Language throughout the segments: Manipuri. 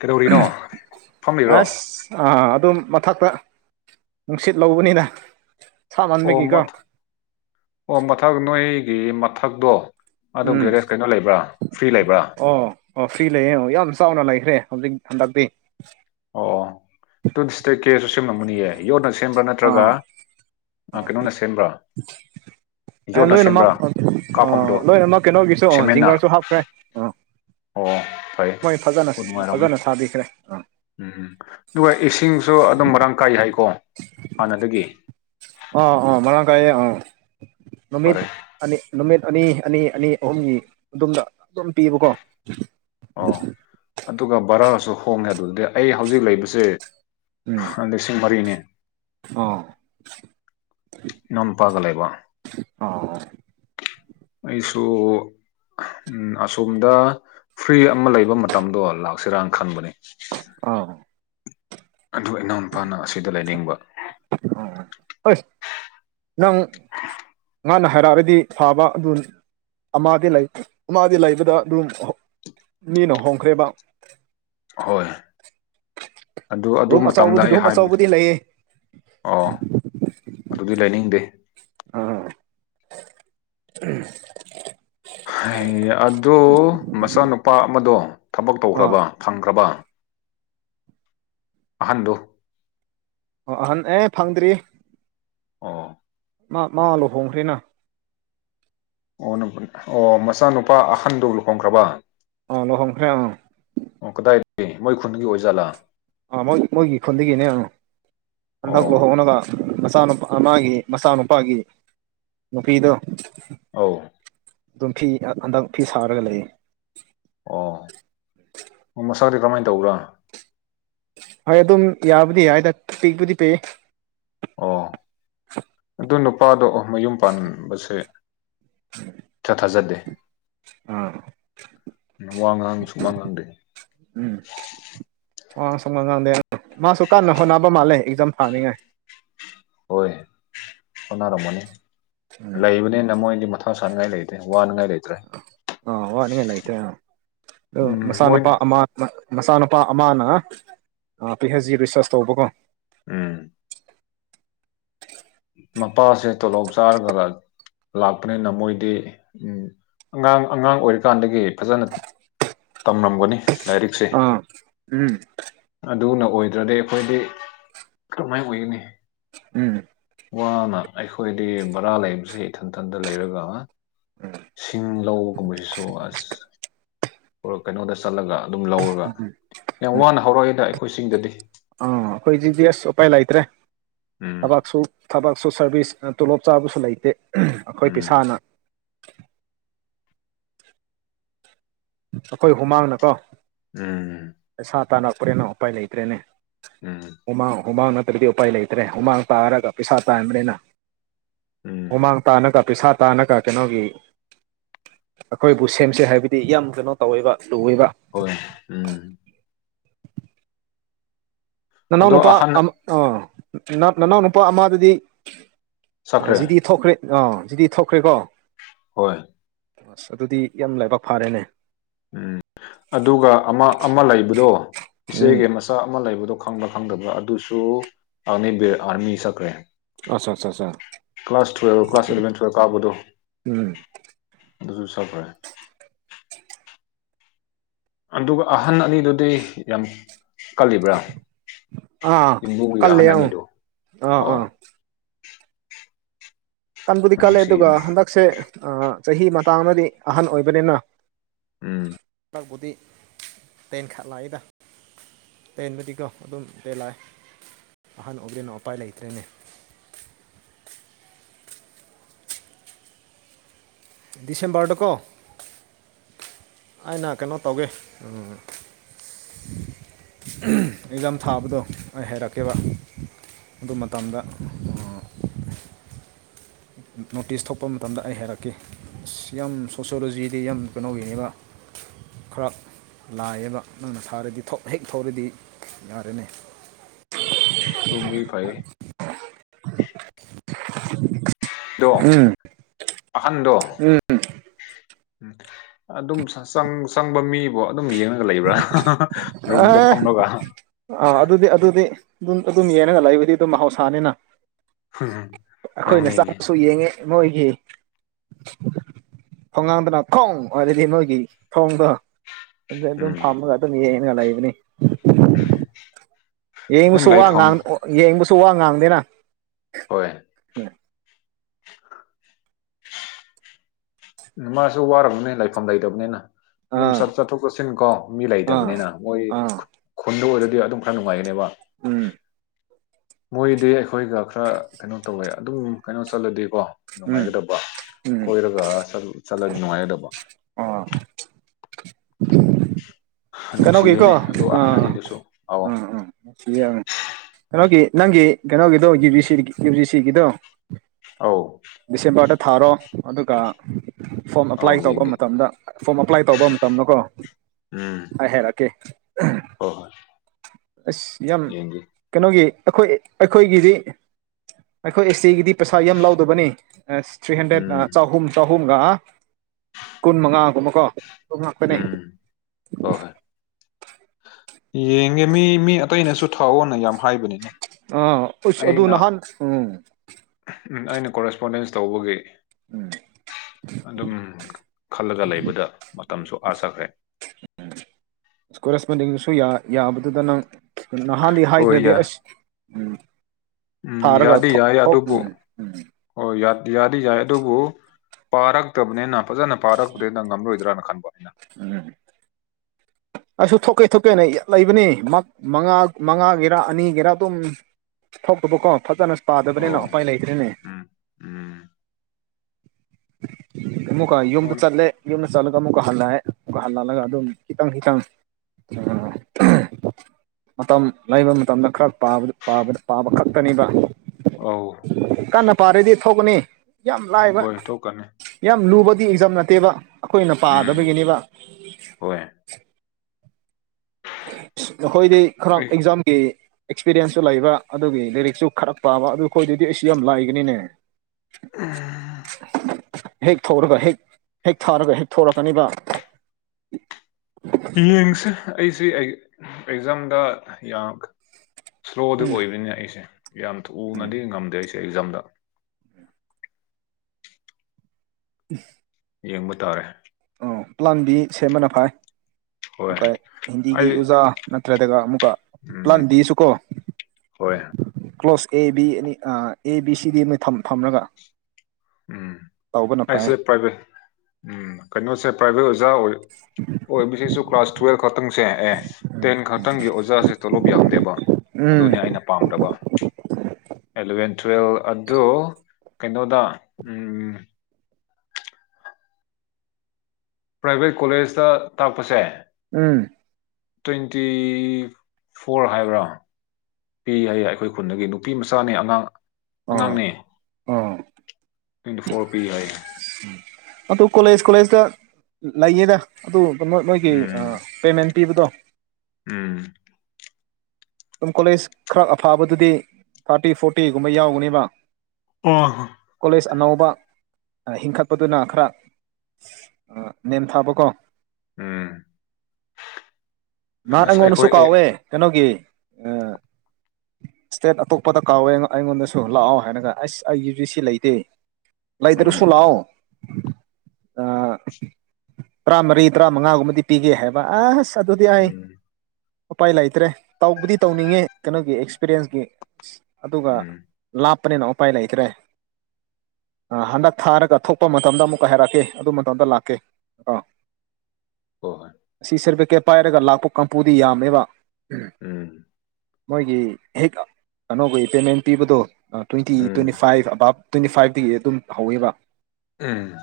ꯀꯩꯗꯧꯔꯤꯅꯣ ꯐꯝꯂꯤꯔꯣ ꯑꯁ ꯑꯥ ꯑꯗꯨꯝ ꯃꯊꯛꯇ ꯅꯨꯡꯁꯤꯠ ꯂꯧꯕꯅꯤꯅ ꯑꯣ ꯁꯥꯃꯟꯕꯒꯤꯀꯣ ꯃꯠ ꯑꯣ ꯃꯊꯛ ꯅꯣꯏꯒꯤ ꯃꯊꯛꯗꯣ ꯑꯗꯨ ꯎꯝ ꯒꯦꯔꯦꯖ ꯀꯩꯅꯣ ꯂꯩꯕ꯭ꯔꯥ ꯐ꯭ꯔꯤ ꯂꯩꯕ꯭ꯔꯥ ꯏꯇꯥꯎꯅ ꯂꯩꯈ꯭ꯔꯦ ꯍꯧꯖꯤꯛ ꯍꯟꯗꯛꯇꯤ ꯆꯨꯃꯝꯒꯅꯤꯌꯦ ꯌꯣꯠꯅ ꯁꯦꯝꯕ꯭ꯔꯥ ꯅꯠꯇ꯭ꯔꯒ ꯑꯥ ꯀꯩꯅꯣꯅ ꯁꯦꯝꯕ꯭ꯔꯥ ꯑꯦ ꯌꯣꯠꯅ ꯁꯦꯝꯕ꯭ꯔꯥ ꯂꯣꯏꯅꯃꯛ ꯑꯥ ꯀꯥꯞꯐꯝꯗꯣ ꯂꯣꯏꯅꯃꯛ ꯀꯩꯅꯣꯒꯤꯁꯨ ꯁꯤꯃꯦꯟꯅ ꯖꯤꯡꯒꯥꯔꯁꯨ ꯍꯥꯞꯈ꯭ꯔꯦ ꯑꯥ ꯑꯣ ꯐꯩ ꯃꯣꯏ ꯐꯖꯅ ꯑꯣ ꯅꯨꯡꯉꯥꯏꯔꯝꯅꯤ ꯐꯖꯅ ꯁꯥꯕꯤꯈ꯭ꯔꯦ ꯑꯥ ꯎꯝ ꯑꯗꯨꯒ ꯏꯁꯤꯡꯁꯨ ꯑꯗꯨꯝ ꯃꯔꯥꯡ ꯀꯥꯏ ꯍꯥꯏꯀꯣ ꯍꯥꯟꯅꯗꯒꯤ ꯑꯥ ꯑꯥ ꯃꯔꯥꯡ ꯀꯥꯏꯌꯦ ꯑꯥ ꯅꯨꯃꯤꯠ ꯐꯔꯦ ꯑꯅꯤ ꯅꯨꯃꯤꯠ ꯑꯅꯤ ꯑꯅꯤ ꯑꯅꯤ ꯑꯍꯨꯝ ꯗꯨꯝꯅ ꯑꯗꯨꯝ ꯄꯤꯌꯦꯕꯀꯣ ꯑꯣ ꯑꯗꯨꯒ ꯚꯔꯥꯁꯨ ꯍꯣꯡꯉꯦ ꯑꯗꯨꯗꯤ ꯑꯩ ꯍꯧꯖꯤꯛ ꯂꯩꯕꯁꯦ ꯎꯝ ꯂꯤꯁꯤꯡ ꯃꯔꯤꯅꯤ ꯑꯥ ꯏꯅꯥꯎ ꯅꯨꯄꯥꯒ ꯂꯩꯕ ꯑꯥ ꯑꯩꯁꯨ ꯎꯝ ꯑꯁꯣꯝꯗ ꯐ꯭ꯔꯤ ꯑꯃ ꯂꯩꯕ ꯃꯇꯝꯗꯣ ꯂꯥꯛꯁꯤꯔꯅ ꯈꯟꯕꯅꯤ ꯑꯥ ꯑꯗꯨ ꯏꯅꯥꯎ ꯅꯨꯨꯄꯥꯅ ꯑꯁꯤꯗ ꯂꯩꯅꯤꯡꯕ ꯑꯣ ꯑꯦꯁ ꯅꯪ ꯉꯅ ꯍꯥꯏꯔꯛꯑꯗꯤ ꯐꯥꯕ ꯑꯗꯨ ꯑꯃꯗꯤ ꯂꯩ ꯑꯃꯗꯤ ꯂꯩꯕꯗ ꯑꯗꯨꯝ ꯃꯤꯅ ꯍꯣꯡꯈ꯭ꯔꯦꯕ ꯍꯣꯏ ꯑꯗꯨ ꯑꯗꯨ ꯔꯨꯝ ꯃꯇꯝꯗ ꯑꯆꯧꯕꯗꯤ ꯑꯩ ꯔꯨꯝ ꯍꯥꯏꯕꯅꯤ ꯑꯆꯧꯕꯗꯤ ꯂꯩꯌꯦ ꯑꯣ ꯑꯗꯨꯗꯤ ꯂꯩꯅꯤꯡꯗꯦ ꯎꯝ ꯍꯥꯏ ꯑꯗꯨ ꯃꯆꯥꯅꯨꯄꯥ ꯑꯃꯗꯣ ꯊꯕꯛ ꯑꯥ ꯇꯧꯈ꯭ꯔꯕ ꯐꯪꯈ꯭ꯔꯕ ꯑꯍꯟꯗꯣ ꯑꯣ ꯑꯍꯟ ꯑꯦ ꯐꯪꯗ꯭ꯔꯤ ꯑꯣ ꯃꯥ ꯃꯥ ꯂꯨꯍꯣꯡꯈ꯭ꯔꯦꯅ ꯑꯣ ꯑꯣ ꯃꯆꯥꯅꯨꯄꯥ ꯑꯍꯟꯗꯣ ꯂꯨꯍꯣꯡꯈ꯭ꯔꯕ ꯑꯥ ꯂꯨꯍꯣꯡꯈ꯭ꯔꯦ ꯑꯥ ꯑꯣ ꯃꯣꯏ ꯈꯨꯟꯒꯤ ꯑꯣꯏ ꯖꯥꯠꯂ ꯑꯥ ꯃꯣꯏ ꯃꯣꯏꯒꯤ ꯈꯨꯟꯗꯒꯤꯅꯦ ꯍꯟꯗꯛ ꯑꯣ ꯂꯨꯍꯣꯡꯂꯒ ꯃꯆꯥꯅꯨ ꯃꯒꯤ ꯃꯆꯥꯅꯨꯄꯥꯒꯤ ꯅꯨꯄꯤꯗꯣ ꯑꯧ ꯑꯗꯨꯝ ꯐꯤ ꯍꯟꯗꯛ ꯐꯤ ꯁꯥꯔꯒ ꯂꯩ ꯑꯣ ꯃꯁꯥꯛꯗꯤ ꯀꯃꯥꯏꯟ ꯇꯧꯕ꯭ꯔ ꯍꯣꯏ ꯑꯗꯨꯝ ꯌꯥꯕꯨꯗꯤ ꯌꯥꯏꯗ ꯄꯤꯛꯕꯨꯗꯤ ꯄꯤꯛꯏ ꯑꯣ ꯑꯗꯨ ꯅꯨꯄꯥꯗꯣ ꯃꯌꯨꯝ ꯄꯥꯟꯕꯁꯦ ꯏꯊꯥ ꯊꯥꯖꯗꯦ ꯑꯥ ꯋꯥ ꯉꯥꯡꯁꯨ ꯁꯨꯉꯥꯡ ꯉꯥꯡꯗꯦ ꯎꯝ ꯋꯥ ꯁꯨꯉꯥꯡ ꯉꯥꯡꯗꯦ ꯃꯁꯨ ꯀꯟꯅ ꯍꯣꯠꯅꯕ ꯃꯜꯂꯦ ꯑꯦꯛꯖꯥꯝ ꯊꯅꯤꯡꯉꯥꯏ ꯍꯣꯏ ꯍꯣꯠꯅꯔꯝꯃꯅꯤ ꯎꯝ ꯂꯩꯕꯅꯤꯅ ꯃꯣꯏꯗꯤ ꯃꯊꯥ ꯁꯥꯅꯤꯡꯉꯥꯏ ꯂꯩꯇꯦ ꯋꯥꯅꯤꯡꯉꯥꯏ ꯂꯩ ꯑꯥ ꯋꯥꯅꯤꯡꯉꯥꯏ ꯂꯩꯇꯦ ꯑꯥ ꯑꯗꯨ ꯎꯝ ꯃꯣꯏꯅ ꯃꯆꯥꯅꯨꯄꯥ ꯑꯃ ꯃꯆꯥꯅꯨꯄꯥ ꯑꯃꯅ ꯄꯤ ꯍꯩꯁ ꯖꯤ ꯔꯤꯁꯔꯁ ꯇꯧꯕꯀꯣ ꯎꯝ ꯃꯄꯥꯁꯦ ꯇꯣꯂꯣꯞ ꯆꯥꯔꯒ ꯂꯥꯛꯄꯅꯤꯅ ꯃꯣꯏꯗꯤ ꯎꯝ ꯑꯉꯥꯡ ꯑꯉꯥꯡ ꯑꯣꯏꯔꯤꯀꯥꯟꯗꯒꯤ ꯐꯖꯅ ꯇꯝꯂꯝꯒꯅꯤ ꯂꯥꯏꯔꯤꯛꯁꯦ ꯑꯥ ꯎꯝ ꯑꯗꯨꯅ ꯑꯣꯏꯗ꯭ꯔꯗꯤ ꯑꯈꯣꯏꯗꯤ ꯀꯔꯝꯃꯥꯏꯟ ꯑꯣꯏꯒꯅꯤ ꯎꯝ ꯋꯥꯅ ꯑꯩꯈꯣꯏꯗꯤ ꯕꯔꯥ ꯂꯩꯕꯁꯦ ꯏꯊꯟ ꯏꯊꯟꯗ ꯂꯩꯔꯒ ꯎꯝ ꯎꯝ ꯂꯧꯕ ꯒꯨꯝꯕꯁꯤꯁꯨ ꯑꯁ ꯄꯨ ꯀꯩꯅꯣꯗ ꯆꯠꯂꯒ ꯑꯗꯨꯝ ꯂꯧꯔꯒ ꯌꯥꯝ ꯋꯥꯅ ꯍꯧꯔꯛꯑꯦꯗ ꯑꯈꯣꯏꯆꯤꯡꯗꯗꯤ ꯑꯣ ꯑꯈꯣꯏꯖꯤꯗꯤ ꯑꯁ ꯎꯄꯥꯏ ꯂꯩꯇ꯭ꯔꯦ ꯎꯝ ꯊꯕꯛꯁꯨ ꯊꯕꯛ ꯁꯨ ꯁꯥꯔꯚꯤꯁ ꯇꯣꯂꯣꯞ ꯆꯥꯕꯁꯨ ꯂꯩꯇꯦ ꯑꯈꯣꯏ ꯎꯝ ꯄꯩꯁꯥꯅ ꯑꯈꯣꯏ ꯍꯨꯃꯥꯡꯅ ꯀꯣ ꯎꯝ ꯄꯩꯁꯥ ꯇꯥꯔꯛꯄ꯭ꯔꯦꯅ ꯎꯄꯥꯏ ꯂꯩꯇ꯭ꯔꯦꯅꯦ ꯎꯝ ꯎꯃꯥꯡ ꯎꯃꯥꯡ ꯅ ꯍꯥꯏꯕꯗꯤ ꯎꯄꯥꯏ ꯂꯩꯇ꯭ꯔꯦ ꯍꯨꯃꯥꯡ ꯇꯥꯔꯒ ꯄꯩꯁꯥ ꯇꯥꯥꯟꯕꯅꯤꯅ ꯎꯝ ꯍꯨꯃꯥꯡ ꯇꯥꯅꯒ ꯄꯩꯁꯥ ꯇꯥꯅꯒ ꯀꯩꯅꯣꯒꯤ ꯑꯩꯈꯣꯏꯕꯨ ꯁꯦꯝꯁꯦ ꯍꯥꯏꯕꯗꯤ ꯌꯥꯝ ꯀꯩꯅꯣ ꯇꯧꯋꯦꯕ ꯂꯨꯋꯦꯕ ꯍꯣꯏ ꯎꯝ ꯅꯅꯥꯎ ꯑꯗꯣ ꯅꯨꯄꯥ ꯑꯍꯟ ꯅꯅꯥꯎ ꯅꯨꯄꯥ ꯑꯃꯗꯨꯗꯤ ꯁꯛꯈ꯭ꯔꯦ ꯖꯤꯔꯤ ꯊꯣꯛꯈ꯭ꯔꯦ ꯑꯥ ꯖꯤꯔꯤ ꯊꯣꯛꯈ꯭ꯔꯦꯀꯣ ꯍꯣꯏ ꯑꯁ ꯑꯗꯨꯗꯤ ꯌꯥꯝ ꯂꯥꯏꯕꯛ ꯐꯥꯔꯦꯅꯦ ꯎꯝ ꯑꯗꯨꯒ ꯑꯃ ꯑꯃ ꯂꯩꯕꯗꯣ ꯎꯝ ꯏꯆꯦꯒꯤ ꯃꯆꯥ ꯑꯃ ꯂꯩꯕꯗꯣ ꯈꯪꯕ ꯈꯪꯗꯕ ꯑꯗꯨꯁꯨ ꯑꯒꯅꯤꯕꯤꯔ ꯑꯥꯔꯃꯤ ꯆꯠꯈ꯭ꯔꯦ ꯑꯠꯆꯥ ꯑꯠꯆꯥ ꯑꯠꯆꯥ ꯀ꯭ꯂꯥꯁ ꯇꯨꯋꯦꯜꯄ ꯀ ꯀ꯭ꯂꯥꯁ ꯏꯂꯚꯦꯟ ꯇꯨꯋꯦꯜꯄ ꯀꯥꯕꯗꯣ ꯎꯝ ꯑꯗꯨꯁꯨ ꯁꯈꯔꯦ ꯑꯗꯨꯒ ꯑꯍꯟ ꯑꯅꯤꯗꯨꯗꯤ ꯌꯥꯝ ꯀꯜꯂꯤꯕ꯭ꯔꯥ ꯑꯥ ꯌꯨꯝꯕꯨꯒꯤꯔ ꯀꯜꯂꯦ ꯑꯍꯟ ꯑꯪ ꯑꯅꯤꯗꯨ ꯑꯥ ꯑꯣ ꯑꯥ ꯀꯟꯕꯨꯗꯤ ꯀꯜꯂꯦ ꯑꯗꯨꯒ ꯅꯨꯡꯁꯤꯌꯦꯅꯦ ꯍꯟꯗꯛꯁꯦ ꯆꯍꯤ ꯃꯇꯥꯡꯗꯗꯤ ꯑꯍꯟ ꯑꯣꯏꯕꯅꯤꯅ ꯎꯝ ꯇꯂꯥꯛꯕꯨꯗꯤ ꯇꯦꯟ ꯈꯥ ꯂꯥꯏꯗ ꯇꯦꯟꯕꯗꯤꯀꯣ ꯑꯗꯨꯝ ꯇꯦꯜꯂꯥꯛꯑꯦ ꯑꯍꯟ ꯑꯣꯏꯕ꯭ꯔꯦꯅ ꯎꯄꯥꯏ ꯂꯩꯇ꯭ꯔꯦꯅꯦ [inaudible] ꯗꯤꯁꯦꯝꯕꯔꯗꯀꯣ ꯑꯩꯅ ꯀꯩꯅꯣ ꯇꯧꯒꯦ ꯎꯝ [inaudible] ꯑꯦꯛꯖꯥꯝ ꯊꯥꯕꯗꯣ ꯑꯩ ꯍꯥꯏꯔꯛꯀꯦꯕ ꯑꯗꯨ ꯃꯇꯝꯗ [inaudible] ꯅꯣꯇꯤꯁ ꯊꯣꯛꯄ ꯃꯇꯝꯗ ꯑꯩ ꯍꯥꯏꯔꯛꯈꯤ ꯑꯁ ꯌꯥꯝ ꯁꯣꯁꯌꯣꯂꯣꯖꯤꯗꯤ ꯌꯥꯝ ꯀꯩꯅꯣꯒꯤꯅꯦꯕ ꯈ꯭ꯔꯛ ꯂꯥꯏꯑꯕ ꯅꯪꯅ ꯁꯥꯔꯗꯤ ꯍꯦꯛ ꯊꯧꯔꯗꯤ ꯌꯥꯔꯅꯤ ꯇꯨꯡꯒꯤ ꯄꯥꯏ [inaudible] ꯗꯣ ꯎꯝ ꯑꯍꯟꯗꯣ ꯎꯝ ꯑꯗꯨꯝ ꯆꯪ ꯆꯪꯕ ꯃꯤꯕꯣ ꯑꯗꯨꯝ ꯌꯦꯡꯉꯒ ꯂꯩꯕ꯭ꯔꯥ ꯔꯨꯝꯗ ꯑ ꯐꯝꯂꯒ ꯑ ꯑꯗꯨꯗꯤ ꯑꯗꯨ ꯑꯗꯨꯗꯤ ꯑꯗꯨꯝ ꯑꯗꯨꯝ ꯌꯦꯡꯉꯒ ꯂꯩꯥꯕꯗꯤ ꯑꯗꯨꯝ ꯃꯍꯧꯁꯥꯅꯤꯅ ꯑꯩꯈꯣꯏꯅ ꯅꯣꯛꯅꯤꯡꯉꯦ ꯆꯪꯕꯁꯨ ꯌꯦꯡꯉꯦ ꯃꯣꯏꯒꯤ ꯈꯣꯡꯉꯥꯡꯗꯅ ꯊꯣꯡ ꯍꯥꯏꯔꯗꯤ ꯅꯣꯏꯒꯤ ꯊꯣꯡꯗꯣ ꯑꯗꯨ ꯑꯗꯨꯝ ꯎꯝ ꯐꯝꯃꯒ ꯑꯗꯨꯝ ꯌꯦꯡꯒ ꯂꯩꯕꯅꯤ ꯎꯝ ꯑꯗꯨꯝ ꯌꯦꯡꯕꯁꯨ ꯋꯥ ꯂꯩꯐꯝ ꯉꯥꯡ ꯌꯦꯡꯕꯁꯨ ꯋꯥ ꯉꯥꯡꯗꯦꯅ ꯍꯣꯏ ꯃꯥꯁꯨ ꯋꯥꯔꯝꯕꯅꯤ ꯂꯩꯐꯝ ꯂꯩꯇꯕꯅꯤꯅ ꯑꯗꯨꯝ ꯑꯥ ꯆꯠꯊꯣꯛ ꯆꯠꯁꯤꯟ ꯀꯣ ꯃꯤ ꯑꯥ ꯂꯩꯇꯕꯅꯤꯅ ꯃꯣꯏ ꯑꯥ ꯈꯨꯟꯗ ꯑꯣꯏꯔ ꯑꯗꯨꯝ ꯈꯔ ꯅꯨꯉꯥꯏꯒꯅꯤꯕ ꯎꯝ ꯃꯣꯏꯗꯤ ꯑꯩꯈꯣꯏꯒ ꯈꯔ ꯀꯩꯅꯣ ꯇꯧꯋꯦ ꯑꯗꯨꯝ ꯀꯩꯅꯣ ꯆꯠꯂꯗꯤꯀꯣ ꯎꯝ ꯅꯨꯡꯉꯥꯏꯒꯗꯕ ꯎꯝ ꯀꯣꯏꯔꯒ ꯆꯜ ꯆꯠꯂꯒ ꯅꯨꯡꯉꯥꯏꯒꯗꯕ ꯑꯥ ꯀꯩꯅꯣꯒꯤꯀꯣ ꯅꯨꯡꯁꯤꯌꯦꯅꯦ ꯑꯗꯣ ꯑꯥ ꯑꯍꯟ ꯑꯥ ꯑꯅꯤꯗꯨꯁꯨ ꯑꯧ ꯎꯝ ꯎꯝ ꯁꯖ ꯀꯩꯅꯣꯒꯤ ꯅꯪꯒꯤ ꯀꯩꯅꯣꯒꯤꯗꯣ U B C U G ꯁꯤꯒꯤꯗꯣ ꯑꯧ ꯗꯤꯁꯦꯝꯕꯔꯗ ꯊꯥꯔꯣ ꯑꯗꯨꯒ ꯐꯣꯝ ꯑꯦꯄ꯭ꯂꯥꯏ ꯑꯧ ꯇꯧꯕ ꯌꯦꯡꯒꯦ ꯃꯇꯝꯗ ꯐꯣꯝ ꯑꯦꯄ꯭ꯂꯥꯏ ꯇꯧꯕ ꯃꯇꯝꯗꯀꯣ ꯎꯝ ꯑꯩ ꯍꯥꯔꯛꯀꯦ ꯍꯣꯏ ꯍꯣꯏ ꯑꯁ ꯌꯥꯝ ꯌꯦꯡꯒꯦ ꯀꯩꯅꯣꯒꯤ ꯑꯩꯈꯣꯏ ꯑꯩꯈꯣꯏꯒꯤꯗꯤ ꯑꯩꯈꯣꯏ ꯑꯦꯁ ꯇꯤꯒꯤꯗꯤ ꯄꯩꯁꯥ ꯌꯥꯝ ꯂꯧꯗꯕꯅꯤ ꯑꯦꯁ ꯊ꯭ꯔꯤ ꯍꯟꯗ꯭ꯔꯦꯅ ꯎꯝ ꯆꯍꯨꯝ ꯆꯍꯨꯝꯒ ꯀꯨꯟ ꯃꯉꯥꯒꯨꯝꯕ ꯀꯣ ꯑꯗꯨ ꯉꯥꯛꯇꯅꯦ ꯍꯣꯍꯣꯏ ꯌꯦꯡꯒꯦ ꯃꯤ ꯃꯤ ꯑꯇꯩꯅꯁꯨ ꯊꯥꯛꯑꯣꯅ ꯌꯥꯝ ꯍꯥꯏꯕꯅꯤꯅꯦ ꯑꯥ ꯎꯁ ꯑꯗꯨ ꯑꯩꯅ ꯅꯍꯥꯟ ꯎꯝ ꯎꯝ ꯑꯩꯅ ꯀꯣꯔꯦꯁꯄꯣꯟꯗꯦꯟꯁ ꯇꯧꯕꯒꯤꯥ ꯎꯝ [inaudible] ꯑꯗꯨꯝ ꯈꯜꯂꯒ ꯂꯩꯕꯗ ꯃꯇꯝꯁꯨ ꯑꯥꯖꯈ꯭ꯔꯦ ꯀꯣꯔꯁꯄꯣꯗꯤꯡꯁꯨ ꯌꯥ ꯌꯥꯕꯗꯨꯗ ꯅꯪ ꯅꯍꯥꯟꯗꯤ ꯍꯣꯏ ꯍꯥꯏꯈ꯭ꯔꯗꯤ ꯌꯥꯏ ꯑꯁ ꯎꯝ ꯎꯝ ꯊꯥꯔꯒ ꯌꯥꯗꯤ ꯊꯣꯛ ꯌꯥꯏ ꯊꯣꯛ ꯑꯗꯨꯕꯨ ꯎꯝ ꯎꯝ ꯍꯣꯏ ꯌꯥ ꯌꯥꯗꯤ ꯌꯥꯏ ꯑꯗꯨꯕꯨ ꯄꯥꯔꯛꯇꯕꯅꯦꯅ ꯐꯖꯅ ꯄꯥꯔꯛꯄꯗꯦꯅ ꯉꯝꯂꯣꯏꯗ꯭ꯔꯅ ꯈꯟꯕ ꯑꯩꯅ ꯎꯝ ꯀꯌꯅ ꯌꯥ ꯂꯩꯕꯅꯦ ꯃꯛ ꯃꯉꯥ ꯃꯉꯥꯒꯤꯔ ꯑꯅꯤꯒꯤꯔꯥ ꯑꯗꯨꯝ ꯊꯣꯛꯇꯕꯨꯀꯣ ꯐꯖꯅ ꯑꯣ ꯄꯥꯗꯕꯅꯦꯅ ꯎꯄꯥꯏ ꯂꯩꯇ꯭ꯔꯦꯅꯦ ꯎꯝ ꯎꯝ ꯑꯃꯨꯀꯥ ꯌꯨꯝꯗ ꯍꯣꯟ ꯆꯜꯂꯦ ꯌꯨꯝꯗ ꯆꯜꯂꯒ ꯑꯃꯨꯀ ꯍꯜꯂꯑꯦ ꯑꯃꯨꯛꯀ ꯍꯜꯂꯜꯂꯒ ꯑꯗꯨꯝ ꯈꯤꯇꯪ ꯈꯤꯇꯪ ꯑꯥ ꯃꯇꯝ ꯂꯩꯕ ꯃꯇꯝꯗ ꯈꯔ ꯄꯥꯕꯗꯨ ꯄꯥꯕꯥ ꯄꯕꯥ ꯈꯛꯇꯅꯤꯕ ꯑꯥꯎ ꯄꯥꯔꯗꯤ ꯊꯣꯛꯀꯅꯤ ꯌꯥꯝ ꯂꯥꯏꯕ ꯍꯣꯏ ꯊꯣꯛꯀꯅꯤ ꯌꯥꯝ ꯂꯨꯕꯗꯤ ꯑꯦꯛꯖꯥꯝ ꯅꯠꯇꯦꯕ ꯑꯩꯈꯣꯏꯅ ꯎꯝ ꯄꯥꯗꯕꯒꯤꯅꯦꯕ ꯍꯣꯏ ꯅꯈꯣꯏꯗꯤ ꯈꯔ ꯑꯩ ꯑꯦꯛꯖꯥꯝꯒꯤ ꯑꯦꯛꯁꯄꯤꯔꯤꯑꯦꯟꯁꯁꯨ ꯂꯩꯕ ꯑꯗꯨꯒꯤ ꯂꯥꯏꯔꯤꯛꯁꯨ ꯈꯔ ꯄꯥꯕ ꯑꯗꯨ ꯈꯣꯏꯗꯗꯤ ꯑꯩꯁ ꯌꯥꯝ ꯂꯥꯏꯒꯅꯤꯅꯦ [unintelligible] ꯍꯦꯛ ꯊꯧꯔꯒ ꯍꯦꯛ ꯍꯦꯛ ꯊꯥꯔꯒ ꯍꯦꯛ ꯊꯧꯔꯛꯀꯅꯤꯕ ꯌꯦꯡꯁꯦ ꯑꯩꯁꯤ ꯑꯦ ꯑꯦꯛꯖꯥꯝꯗ ꯌꯥꯛ ꯁ꯭ꯂꯣꯗꯤ ꯎꯝ ꯑꯣꯏꯕꯅꯦ ꯑꯩꯁꯦ ꯌꯥꯝ ꯊꯨꯅꯗꯤ ꯉꯝꯗꯦ ꯑꯩꯁꯦ ꯑꯦꯛꯖꯥꯝꯗ [inaudible] ꯌꯦꯡꯕ ꯇꯥꯔꯦ ꯑꯣ ꯄ꯭ꯂꯥꯟ ꯕꯤ ꯁꯦꯝꯕꯅ ꯐꯥꯏ ꯍꯣꯏ ꯑꯃꯨꯛꯀ ꯍꯤꯟꯗꯤꯒꯤ ꯑꯩ ꯑꯣꯖꯥ ꯅꯠꯇ꯭ꯔꯗꯦꯒ ꯑꯃꯨꯛꯀ ꯄ꯭ꯂꯥꯟ ꯎꯝ ꯕꯤꯁꯨꯀꯣ ꯍꯣꯏ ꯑꯦ ꯕꯤ ꯑꯅꯤ ꯑꯥ ꯑꯦ ꯕꯤ ꯁꯤꯗꯤ ꯅꯣꯏ ꯊꯝ ꯊꯝꯔꯒ ꯎꯝ ꯑꯩꯁꯦ ꯄ꯭ꯔꯥꯏꯚꯦꯠ ꯎꯝ ꯀꯩꯅꯣꯁꯦ ꯄ꯭ꯔꯥꯏꯚꯦꯠ ꯑꯣꯔꯁꯨ ꯑꯣꯖꯥ ꯑꯣꯏꯕꯁꯤꯁꯨ ꯀ꯭ꯂꯥꯁ ꯇꯨꯌꯦꯜꯞ ꯈꯛꯇꯪꯁꯦ ꯑꯦ ꯇꯦꯟ ꯈꯛꯇꯪꯒꯤ ꯑꯣꯖꯥꯁꯦ ꯇꯣꯂꯣꯞ ꯌꯥꯝꯗꯦꯕ ꯎꯝ ꯑꯗꯨꯅꯦ ꯑꯩꯅ ꯄꯥꯝꯗꯕ ꯑꯦꯂꯚꯦꯟ ꯇꯨꯋ꯭ꯂꯦꯕ ꯑꯗꯣ ꯀꯩꯅꯣꯗ ꯎꯝ ꯄ꯭ꯔꯥꯏꯚꯦꯠ ꯀꯣꯂꯦꯖꯇ ꯇꯥꯛꯄꯁꯦ ꯎꯝ ꯇ꯭ꯋꯦꯟꯇꯤ ꯐꯣꯔ ꯍꯥꯏꯕ꯭ꯔꯥ ꯄꯤ ꯍꯥꯏꯌꯦ ꯑꯩꯈꯣꯏ ꯈꯨꯟꯗꯒꯤ ꯅꯨꯄꯤ ꯃꯆꯥꯅꯦ ꯑꯉꯥꯡꯅꯦ ꯑꯣ ꯑꯉꯥꯡꯅꯦ ꯑꯣ ꯇ꯭ꯋꯦꯟꯇꯤ ꯐꯣꯔ ꯄꯤ ꯍꯥꯏ ꯑꯗꯨ ꯀꯣꯂꯦꯖ ꯀꯣꯂꯦꯖꯇ ꯂꯩꯌꯦꯗ ꯑꯗꯨ ꯃꯣꯢ ꯃꯣꯏꯒꯤ ꯎꯝ ꯄꯦꯃꯦꯟ ꯄꯤꯕꯗꯣ ꯎꯝ ꯑꯗꯨꯝ ꯀꯣꯂꯦꯖ ꯈꯔ ꯑꯐꯕꯗꯨꯗꯤ ꯊꯥꯔꯇꯤ ꯐꯣꯔꯇꯤꯒꯨꯝꯕ ꯌꯥꯎꯒꯅꯤꯕ ꯑ [unintelligible] ꯀꯣꯂꯦꯖ ꯑꯅꯧꯕ ꯂꯤꯡꯈꯠꯄꯗꯨꯅ ꯈꯔ ꯅꯦꯝꯊꯥꯕꯀꯣ ꯎꯝ ꯅꯍꯥꯟ ꯑꯁ ꯑꯩꯪꯉꯣꯟꯗꯁꯨ ꯑꯩꯈꯣꯏ ꯑꯦ ꯀꯥꯎꯋꯦ ꯀꯩꯅꯣꯒꯤ [inaudible] ꯁ꯭ꯇꯦꯠ ꯑꯇꯣꯞꯄꯗ ꯀꯧꯋꯦ ꯑꯩꯉꯣꯟꯗꯁꯨ ꯂꯥꯛꯑꯣ ꯍꯥꯏꯅꯒ ꯑꯁ ꯑꯩꯒꯤꯗꯤ ꯁꯤꯠ ꯂꯩꯇꯦ꯫ ꯎꯝ ꯂꯩꯥꯇ꯭ꯔꯁꯨ ꯂꯥꯛꯑꯣ ꯇꯔꯥꯃꯔꯤ ꯇꯔꯥꯃꯉꯥꯒꯨꯝꯕꯗꯤ ꯄꯤꯒꯦ ꯍꯥꯏꯕ ꯑꯁ ꯑꯗꯨꯗꯤ ꯑꯩ ꯎꯝ ꯎꯄꯥꯏ ꯂꯩꯇ꯭ꯔꯦ ꯇꯧꯕꯗꯤ ꯇꯧꯅꯤꯡꯉꯤ ꯀꯩꯅꯣꯒꯤ ꯑꯦꯛꯁꯄꯤꯔꯤꯌꯦꯟꯁꯀꯤ ꯑꯗꯨꯒ ꯎꯝ ꯂꯥꯞꯄꯅꯤꯅ ꯎꯄꯥꯏ ꯂꯩꯇ꯭ꯔꯦ ꯍꯟꯗꯛ ꯊꯥꯔꯒ ꯊꯣꯛꯄ ꯃꯇꯝꯗ ꯑꯃꯨꯛꯀ ꯍꯥꯏꯔꯛꯀꯦ ꯑꯗꯨ ꯃꯇꯝꯗ ꯂꯥꯛꯀꯦ ꯀꯣ ꯍꯣꯏ ꯍꯣꯏ ꯑꯁꯤ ꯁ꯭ꯔꯗꯤꯄꯤꯀꯦꯠ ꯄꯥꯏꯔꯒ ꯂꯥꯛꯄ ꯀꯥꯡꯕꯨꯨꯗꯤ ꯌꯥꯝꯃꯦꯕ ꯎꯝ ꯃꯣꯏꯒꯤ ꯍꯦꯛ ꯑꯅꯧꯕ꯫ꯄꯦꯃꯦꯟ ꯄꯤꯕꯗꯣ ꯇ꯭ꯋꯦꯟꯇꯤ ꯎꯝ ꯇ꯭ꯋꯦꯟꯇꯤ ꯐꯥꯏꯞ ꯑꯕꯞ ꯇ꯭ꯋꯦꯟꯇꯤ ꯐꯥꯏꯚꯇꯒꯤ ꯑꯗꯨꯝ ꯍꯧꯋꯦꯕ ꯎꯝ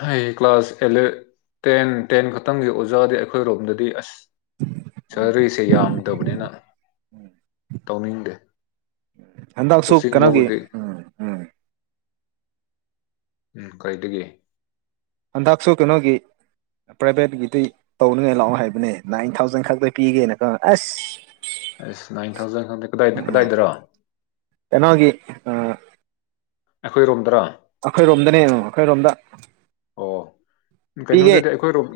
ꯍꯩ ꯀ꯭ꯂꯥꯁ ꯑꯦꯂꯦ [unintelligible] ꯇꯦꯟ ꯈꯛꯇꯪꯒꯤ ꯑꯣꯖꯥꯗꯤ ꯑꯩꯈꯣꯏ ꯔꯣꯝꯗꯗꯤ ꯑꯁ ꯁꯦꯂꯔꯤꯁꯦ ꯌꯥꯝꯗꯕꯅꯤꯅ ꯇꯧꯅꯤꯡꯗꯦ ꯍꯟꯗꯛꯁꯨ ꯀꯣꯆꯤꯡ ꯀꯩꯅꯣꯒꯤ ꯂꯧꯔꯗꯤ ꯎꯝ ꯎꯝ ꯎꯝ ꯀꯩꯗꯒꯤ ꯍꯟꯗꯛꯁꯨ ꯀꯩꯅꯣꯒꯤ ꯄ꯭ꯔꯥꯏꯚꯦꯠꯀꯤꯗꯤ ꯇꯧꯅꯤꯡꯉꯥꯗꯤ ꯂꯥꯛꯑꯣ ꯍꯥꯏꯕꯅꯦ ꯅꯥꯏꯟ ꯊꯥꯎꯖꯟ ꯈꯛꯇ ꯄꯤꯒꯦꯅ ꯀꯣ ꯑꯁ ꯑꯁ ꯅꯥꯏꯟ ꯊꯥꯎꯖꯟ ꯀꯗꯥꯢ ꯎꯝ ꯀꯗꯥꯏꯗꯔꯣ ꯀꯩꯅꯣꯒꯤ ꯑꯩꯈꯣꯏꯔꯣꯝꯗꯔꯥ ꯑꯩꯈꯣꯏꯔꯣꯝꯗꯅꯦ ꯑꯩꯈꯣꯏꯔꯣꯝꯗ ꯑꯣ ꯄꯤꯒꯦ ꯀꯩꯅꯣꯗꯗꯤ ꯑꯩꯈꯣꯏꯔꯣꯝ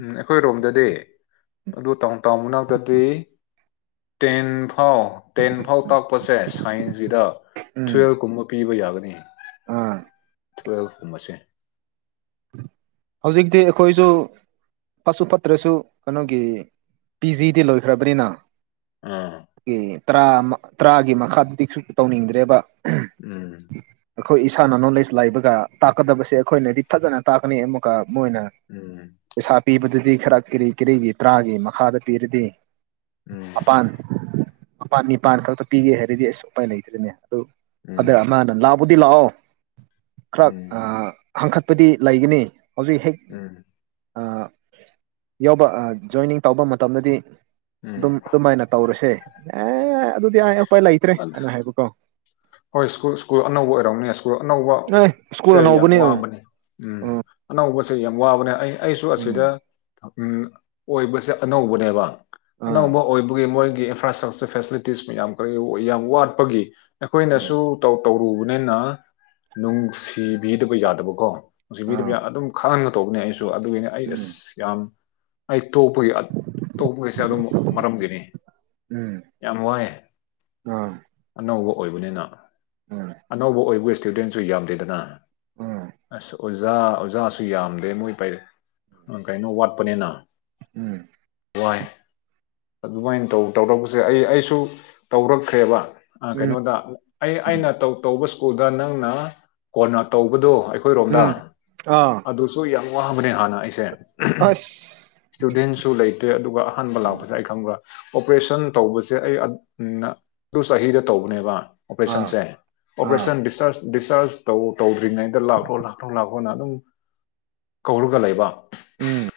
ꯎꯝ ꯑꯩꯈꯣꯏꯔꯣꯝꯗ ꯗꯤ ꯑꯗꯨ ꯇꯧꯟ ꯇꯧꯟ [unintelligible] ꯃꯅꯥꯛꯇꯗꯤ ꯇꯦꯟ ꯇꯦꯟ ꯐꯥꯎ ꯇꯥꯛꯄꯁꯦ ꯁꯥꯏꯟꯁꯒꯤꯗ ꯇꯨꯋꯦꯜꯕ ꯀꯨꯝꯕ ꯄꯤꯕ ꯌꯥꯒꯅꯤ ꯑ ꯇꯨꯋꯜꯐ ꯀꯨꯝꯕꯁꯦ ꯍꯧꯖꯤꯛꯇꯤ ꯑꯩꯈꯣꯏꯁꯨ ꯐꯠꯁꯨ ꯐꯠꯇ꯭ꯔꯁꯨ ꯀꯩꯅꯣꯒꯤ ꯄꯤ ꯖꯤꯗꯤ ꯂꯣꯏꯈ꯭ꯔꯕꯅꯤꯅ ꯑꯥ ꯇꯔꯥ ꯇꯔꯥꯒꯤ ꯃꯈꯥꯗꯗꯤ ꯀꯔꯤꯁꯨ ꯇꯧꯅꯤꯡꯗ꯭ꯔꯦꯕ ꯎꯝ ꯑꯩꯈꯣꯏ ꯏꯁꯥꯅ ꯅꯣꯂꯦꯖ ꯂꯩꯕꯒ ꯇꯥꯛꯀꯗꯕꯁꯦ ꯑꯩꯈꯣꯏꯅꯗꯤ ꯐꯖꯅ ꯇꯥꯛꯀꯅꯤ ꯑꯃꯨꯛ ꯃꯣꯏꯅ ꯎꯝ ꯄꯩꯁꯥ ꯄꯤꯕꯗꯨꯗꯤ ꯈꯔ ꯀꯤꯔꯤ ꯀꯔꯤꯒꯤ ꯇꯔꯥꯒꯤ ꯃꯈꯥꯗ ꯄꯤꯔꯗꯤ ꯎꯝ ꯃꯄꯥꯟ ꯃꯄꯥꯟ ꯅꯤꯄꯥꯟ ꯈꯛꯇ ꯄꯤꯒꯦ ꯍꯥꯏꯔꯗꯤ ꯑꯁ ꯎꯄꯥꯏ ꯂꯩꯇ꯭ꯔꯦꯅꯦ ꯑꯗꯨ ꯑꯗꯩ ꯎꯝ ꯑꯃꯅ ꯂꯥꯎꯕꯗꯤ ꯂꯥꯛꯑꯣ ꯈꯔ ꯎꯝ ꯑ ꯍꯪꯀꯠꯄꯗꯤ ꯂꯩꯒꯅꯤ ꯍꯧꯖꯤꯛ ꯍꯦꯛ ꯎꯝ ꯑꯥ ꯌꯥꯎꯕ ꯑꯥ ꯖꯣꯏꯅꯤꯡ ꯇꯧꯕ ꯃꯇꯝꯗꯗꯤ ꯎꯝ ꯑꯗꯨꯝ ꯑꯗꯨꯃꯥꯏꯅ ꯇꯧꯔꯁꯦ ꯑꯦ ꯑꯗꯨꯗꯤ ꯑ ꯎꯄꯥꯏ ꯂꯩꯇ꯭ꯔꯦ ꯑꯗ ꯑꯅ ꯍꯥꯏꯕꯀꯣ ꯍꯣꯏ ꯁ꯭ꯀꯨꯜ ꯁꯀꯨꯜ ꯑꯅꯧꯕ ꯑꯣꯏꯔꯝꯅꯤ ꯑꯅꯧꯕ ꯑꯦ ꯁ꯭ꯀꯨꯜ ꯁꯦ ꯌꯥꯝ ꯑꯅꯧꯕꯅꯦ ꯎꯝ ꯋꯥꯕꯅꯦ ꯎꯝ ꯑꯅꯧꯕꯁꯦ ꯌꯥꯝ ꯋꯥꯕꯅꯦ ꯑꯩ ꯑꯩꯁꯨ ꯎꯝ ꯑꯁꯤꯗ ꯎꯝ ꯑꯣꯏꯕꯁꯦ ꯑꯅꯧꯕꯅꯦꯕ ꯎꯝ ꯑꯅꯧꯕ ꯑꯣꯏꯕꯒꯤ ꯃꯣꯏꯒꯤ ꯏꯟꯐ꯭ꯔꯥ ꯏꯁꯇ꯭ꯔꯛꯆꯔ ꯐꯦꯁꯤꯂꯤꯇꯤꯁ ꯃꯌꯥꯝ ꯈꯔ ꯌꯥꯝ ꯋꯥꯠꯄꯒꯤ ꯑꯩꯈꯣꯏꯅꯁꯨ ꯇꯧ ꯇꯧꯔꯨꯕꯅꯤꯅ ꯅꯨꯡꯁꯤꯕꯤꯗꯕ ꯌꯥꯗꯕꯀꯣ ꯅꯨꯡꯁꯤꯕꯤꯗ ꯑꯥ ꯌꯥ ꯑꯗꯨꯝ ꯈꯪꯒ ꯇꯧꯕꯅꯦ ꯑꯩꯁꯨ ꯑꯗꯨꯒꯤꯅꯦ ꯑꯩ ꯎꯝ ꯑꯁ ꯌꯥꯝ ꯑꯩ ꯇꯣꯛꯄꯒꯤ ꯑ ꯇꯣꯛꯄꯒꯤꯁꯦ ꯑꯗꯨꯝ ꯃꯔꯝꯒꯤꯅꯤ ꯑꯥ ꯎꯝ ꯎꯝ ꯌꯥꯝ ꯋꯥꯏꯑꯦ ꯑꯥ ꯑꯅꯧꯕ ꯑꯣꯏꯕꯅꯤꯅ ꯎꯝ ꯑꯅꯧꯕ ꯑꯣꯏꯕꯨ ꯏꯁꯇꯨꯗꯦꯟꯁꯨ ꯌꯥꯝꯗꯦꯗꯅ ꯑꯁ ꯑꯣꯖꯥ ꯑꯣꯖꯥꯁꯨ ꯌꯥꯝꯗꯦ ꯃꯣꯏ ꯄꯩ ꯀꯩꯅꯣ ꯋꯥꯠꯄꯅꯤꯅ ꯎꯝ ꯋꯥꯏ ꯑꯗꯨꯃꯥꯏꯅ ꯇꯧ ꯇꯧꯔꯛꯄꯁꯦ ꯑꯩ ꯑꯩꯁꯨ ꯇꯧꯔꯛꯈ꯭ꯔꯦꯕ ꯎꯝ ꯎꯝ ꯀꯩꯅꯣꯗ ꯑꯩ ꯎꯝ ꯑꯩ ꯇꯧ ꯇꯧꯕ ꯁ꯭ꯀꯨꯜꯗ ꯅꯪꯅ ꯀꯣꯟꯅ ꯇꯧꯕꯗꯣ ꯑꯩꯈꯣꯏꯔꯣꯝꯗ ꯎꯝ ꯑꯥ ꯑꯗꯨꯁꯨ ꯌꯥꯝ ꯋꯥꯡꯕꯅꯦ ꯍꯥꯟꯅ ꯑꯩꯁꯦ ꯑꯁ ꯏꯁꯇꯨꯗꯦꯟꯁꯨ ꯂꯩꯇꯔꯦ ꯑꯗꯨꯒ ꯑꯍꯥꯟꯕ ꯂꯥꯛꯄꯁꯦ ꯑꯩ ꯈꯪꯕ꯭ꯔꯥ ꯑꯣꯄꯔꯦꯁꯟ ꯇꯧꯕꯁꯦ ꯑꯩ ꯑ ꯎꯝꯅ ꯑꯗꯨ ꯆꯍꯤꯗ ꯇꯧꯕꯅꯦꯕ ꯑꯥ ꯑꯣꯄꯔꯦꯁꯟꯁꯦ ꯑꯥ ꯑꯣꯄꯔꯦꯁꯟ ꯗꯤꯁꯔꯖ ꯗꯤꯁ ꯆꯔꯁ ꯇꯧ ꯇꯧꯗ꯭ꯔꯤꯉꯩꯗ ꯂꯥꯛꯈ꯭ꯔꯣ ꯂꯥꯛꯈ꯭ꯔꯣ ꯂꯥꯛꯈꯣꯅ ꯑꯗꯨꯝ ꯀꯧꯔꯒ ꯂꯩꯕ ꯎꯝ